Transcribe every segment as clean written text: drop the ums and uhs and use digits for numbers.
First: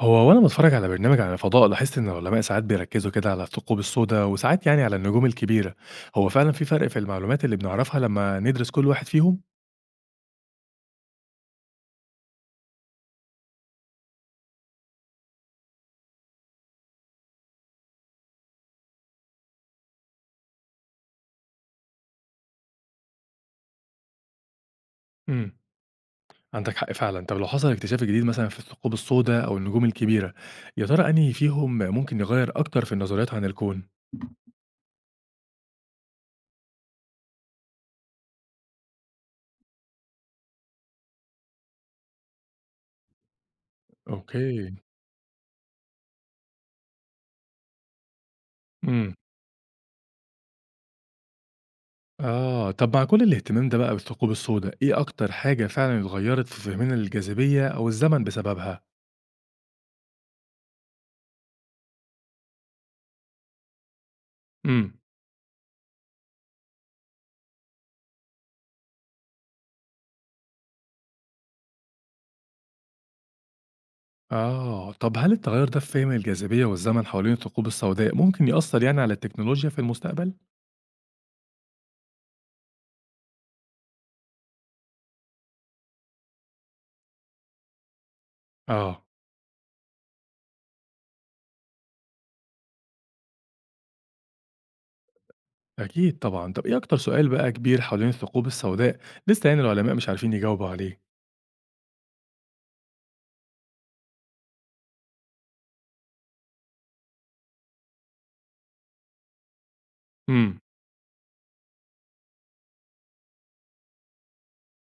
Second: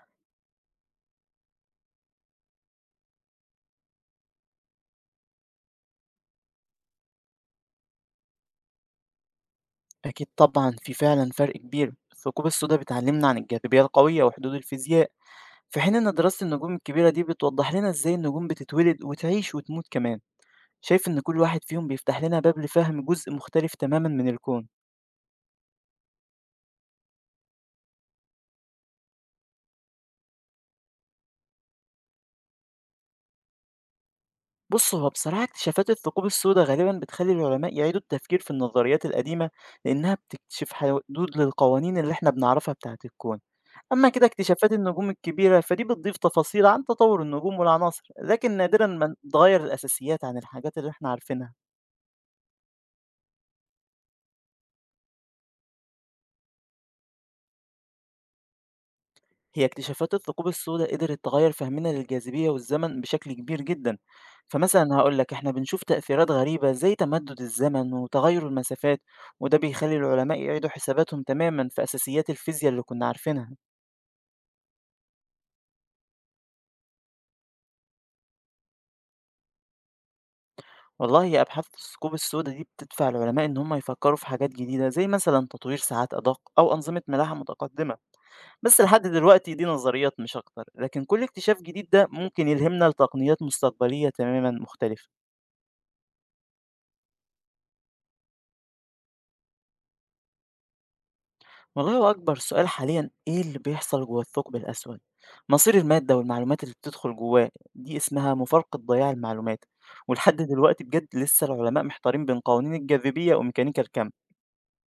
هو وأنا باتفرج على برنامج عن الفضاء لاحظت إن العلماء ساعات بيركزوا كده على الثقوب السوداء وساعات يعني على النجوم الكبيرة، هو فعلا في فرق في المعلومات اللي بنعرفها لما ندرس كل واحد فيهم؟ أكيد طبعا في فعلا فرق كبير. الثقوب السوداء بتعلمنا عن الجاذبية القوية وحدود الفيزياء، في حين إن دراسة النجوم الكبيرة دي بتوضح لنا إزاي النجوم بتتولد وتعيش وتموت كمان. شايف إن كل واحد فيهم بيفتح لنا باب لفهم جزء مختلف تماما من الكون. امم. عندك حق فعلا، طب لو حصل اكتشاف جديد مثلا في الثقوب السوداء أو النجوم الكبيرة، يا ترى أنهي فيهم ممكن يغير أكتر في النظريات عن الكون؟ بص، هو بصراحة اكتشافات الثقوب السوداء غالبا بتخلي العلماء يعيدوا التفكير في النظريات القديمة، لأنها بتكتشف حدود للقوانين اللي احنا بنعرفها بتاعة الكون. أما كده اكتشافات أوكي. النجوم الكبيرة فدي بتضيف تفاصيل عن تطور النجوم والعناصر، لكن نادرا امم. ما تغير الأساسيات عن الحاجات اللي احنا عارفينها. آه طب مع كل الاهتمام ده بقى بالثقوب السوداء، إيه أكتر حاجة فعلا اتغيرت في فهمنا للجاذبية أو الزمن بسببها؟ هي اكتشافات الثقوب السوداء قدرت تغير فهمنا للجاذبية والزمن بشكل كبير جدا. امم. فمثلا هقولك احنا بنشوف تأثيرات غريبة زي تمدد الزمن وتغير المسافات، وده بيخلي العلماء يعيدوا حساباتهم تماما في أساسيات الفيزياء اللي كنا عارفينها. آه، طب هل التغير ده في فهم الجاذبية والزمن حوالين الثقوب السوداء ممكن يأثر يعني على التكنولوجيا في المستقبل؟ والله يا، أبحاث الثقوب السوداء دي بتدفع العلماء إن هم يفكروا في حاجات جديدة زي مثلا تطوير ساعات أدق أو أنظمة ملاحة متقدمة. بس لحد آه. دلوقتي دي نظريات مش أكتر، لكن كل اكتشاف جديد ده ممكن يلهمنا لتقنيات مستقبلية تمامًا مختلفة. أكيد طبعا، طب إيه أكتر سؤال بقى كبير حوالين الثقوب السوداء لسه يعني العلماء مش عارفين يجاوبوا عليه؟ والله، هو أكبر سؤال حاليًا إيه اللي بيحصل جوه الثقب الأسود؟ مصير المادة والمعلومات اللي بتدخل جواه دي اسمها مفارقة ضياع المعلومات، ولحد امم. دلوقتي بجد لسه العلماء محتارين بين قوانين الجاذبية وميكانيكا الكم.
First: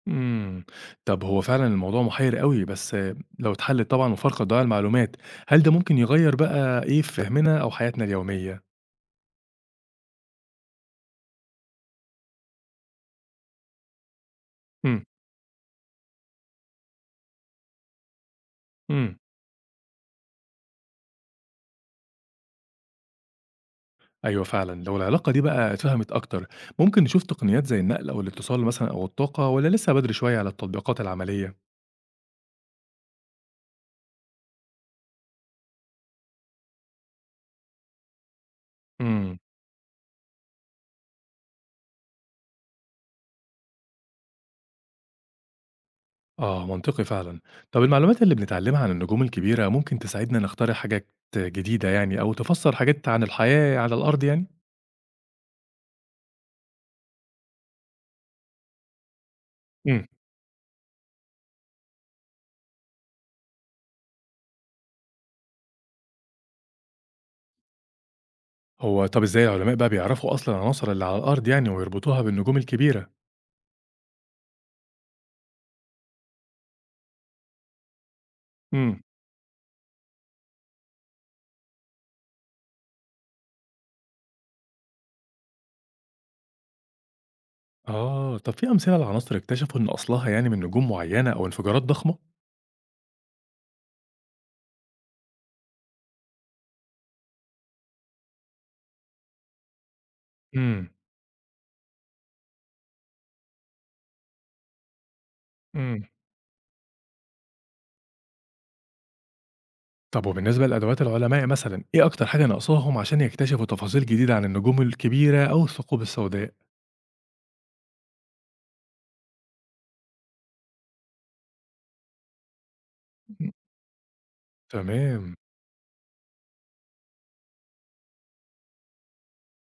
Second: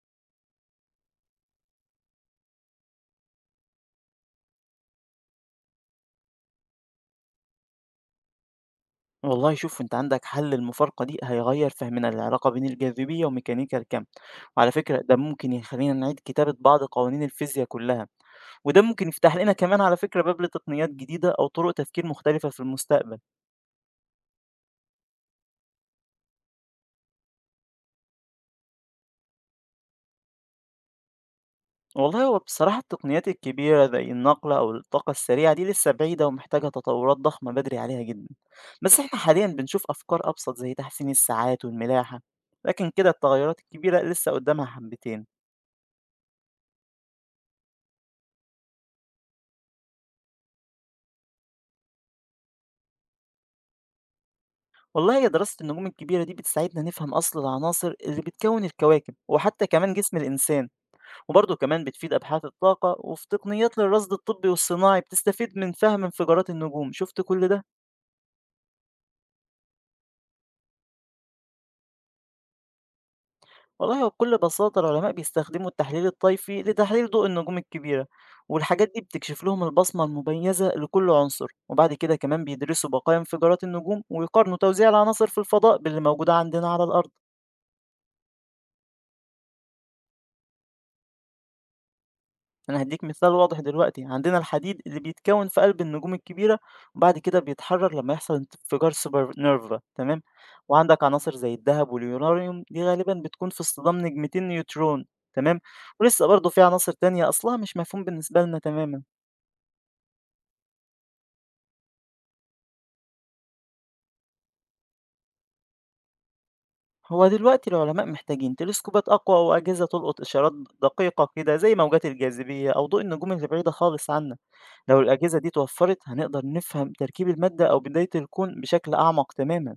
امم. طب هو فعلا الموضوع محير قوي بس آه، لو اتحلت طبعا وفرق ضياع المعلومات هل ده ممكن يغير بقى إيه في فهمنا أو حياتنا اليومية؟ والله شوف، أنت عندك حل المفارقة دي هيغير فهمنا للعلاقة بين الجاذبية وميكانيكا الكم، وعلى فكرة امم. ده ممكن يخلينا نعيد كتابة بعض قوانين الفيزياء كلها. وده ممكن امم. يفتح لنا كمان على فكرة باب لتقنيات جديدة أو طرق تفكير مختلفة في المستقبل. أيوه فعلًا، لو العلاقة دي بقى اتفهمت أكتر، ممكن نشوف تقنيات زي النقل أو الاتصال مثلًا أو الطاقة والّا لسه بدري شوية على التطبيقات العملية؟ والله هو بصراحة التقنيات الكبيرة زي النقل أو الطاقة السريعة دي لسه بعيدة ومحتاجة تطورات ضخمة، بدري عليها جدا. بس احنا إمم. حاليا بنشوف أفكار أبسط زي تحسين الساعات والملاحة. لكن كده التغيرات الكبيرة لسه قدامها حبتين. آه منطقي فعلًا. طب المعلومات اللي بنتعلمها عن النجوم الكبيرة ممكن تساعدنا نخترع حاجات جديدة يعني أو تفسر حاجات عن الحياة على الأرض يعني؟ والله هي دراسة النجوم الكبيرة دي بتساعدنا نفهم أصل العناصر اللي بتكون الكواكب وحتى كمان إمم. جسم الإنسان. وبرضه كمان بتفيد أبحاث الطاقة، وفي تقنيات للرصد الطبي والصناعي بتستفيد من فهم انفجارات النجوم. شفت كل ده؟ هو طب إزاي العلماء بقى بيعرفوا أصلًا العناصر اللي على الأرض يعني ويربطوها بالنجوم الكبيرة؟ والله هو بكل بساطة العلماء بيستخدموا التحليل الطيفي لتحليل ضوء النجوم الكبيرة، والحاجات دي إمم. بتكشف لهم البصمة المميزة لكل عنصر. وبعد كده كمان بيدرسوا بقايا انفجارات النجوم ويقارنوا توزيع العناصر في الفضاء باللي موجودة عندنا على الأرض. آه، طب في أمثلة لعناصر اكتشفوا إن أصلها يعني من نجوم معينة أو انفجارات ضخمة؟ أنا هادّيك مثال واضح دلوقتي، عندنا الحديد اللي بيتكوّن في قلب النجوم الكبيرة، وبعد كده بيتحرّر لمّا يحصل انفجار supernova. تمام، إمم. وعندك عناصر زي الدهب واليورانيوم دي غالبًا بتكون في اصطدام نجمتين نيوترون. تمام، إمم. ولسه برضه في عناصر تانية أصلها مش مفهوم بالنسبة لنا تمامًا. طب وبالنسبة لأدوات العلماء مثلًا، إيه أكتر حاجة ناقصاهم عشان يكتشفوا تفاصيل جديدة عن النجوم الكبيرة أو الثقوب السوداء؟ هو دلوقتي العلماء محتاجين تلسكوبات أقوى وأجهزة تلقط إشارات دقيقة كده زي موجات الجاذبية أو ضوء النجوم اللي إمم. بعيدة خالص عنا. لو تمام. الأجهزة دي اتوفّرت هنقدر نفهم تركيب المادة أو بداية الكون بشكل أعمق تمامًا.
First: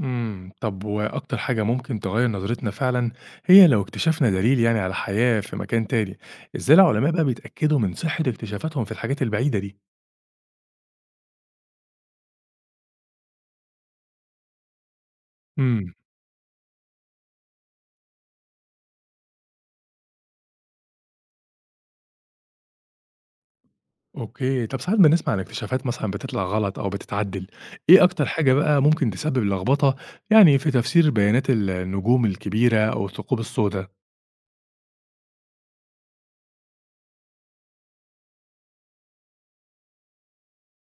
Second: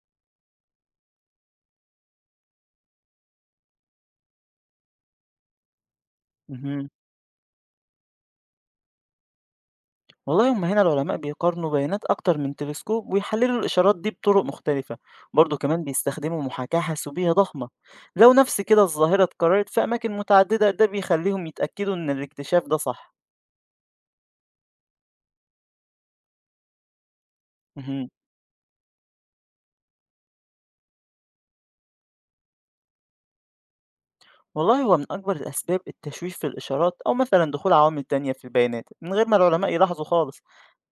إمم، طب وأكتر حاجة ممكن تغيّر نظرتنا فعلًا هي لو اكتشفنا دليل يعني على حياة في مكان تاني، إزاي اهم. العلماء بقى بيتأكدوا من صحة اكتشافاتهم في الحاجات البعيدة دي؟ والله هم هنا العلماء بيقارنوا بيانات أكتر من تلسكوب ويحللوا الإشارات دي بطرق مختلفة، برضه كمان إمم. بيستخدموا محاكاة حاسوبية ضخمة. لو نفس كده الظاهرة اتكررت في أماكن متعددة ده بيخليهم يتأكدوا إن الاكتشاف ده صح. أوكي، طب ساعات بنسمع عن اكتشافات مثلًا بتطلع غلط أو بتتعدل، إيه مهم. أكتر حاجة بقى ممكن تسبب لخبطة يعني في تفسير بيانات النجوم الكبيرة أو الثقوب السوداء؟ والله هو من أكبر الأسباب التشويش في الإشارات، أو مثلا دخول عوامل تانية في البيانات من غير ما العلماء يلاحظوا خالص.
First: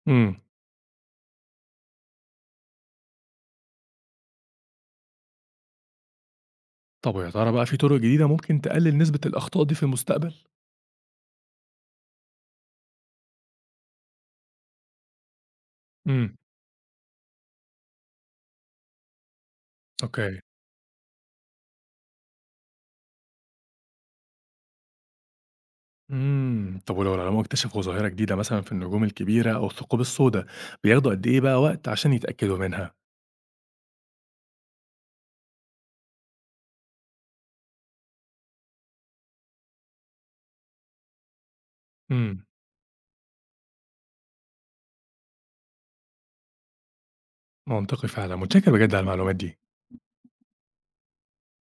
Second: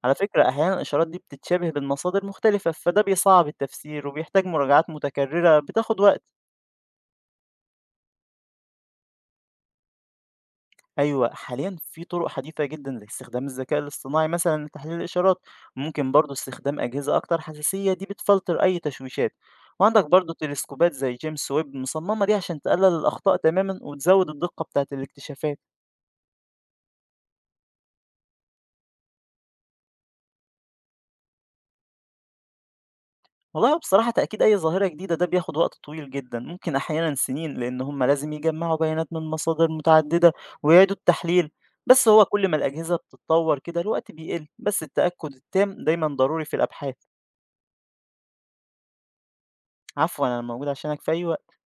على إمم. فكرة أحيانا الإشارات دي بتتشابه بين مصادر مختلفة، فده بيصعب التفسير وبيحتاج مراجعات متكررة بتاخد وقت. طب ويا ترى بقى في طُرق جديدة ممكن تقلل نسبة الأخطاء دي في المستقبل؟ أيوه، حاليًا في طرق حديثة جدًا زي استخدام الذكاء الاصطناعي مثلًا لتحليل الإشارات، ممكن برضه إمم. استخدام أجهزة أكتر حساسية دي بتفلتر أي تشويشات، وعندك برضه أوكي. تلسكوبات زي جيمس ويب مصممة دي عشان تقلل الأخطاء تمامًا وتزود الدقة بتاعة الاكتشافات. إمم، طب ولو العلماء اكتشفوا ظاهرة جديدة مثلًا في النجوم الكبيرة أو الثقوب السوداء، بياخدوا قد إيه بقى وقت عشان يتأكدوا منها؟ والله هو بصراحة تأكيد أي ظاهرة جديدة ده بياخد وقت طويل جدًا، ممكن أحيانًا سنين، لأن هم لازم يجمعوا بيانات من مصادر متعددة ويعيدوا التحليل. بس هو إمم. كل ما الأجهزة بتتطور كده الوقت بيقل، بس التأكد التام دايمًا ضروري في الأبحاث. منطقي فعلًا، متشكر بجد على المعلومات دي. عفوًا، أنا موجود عشانك في أي وقت.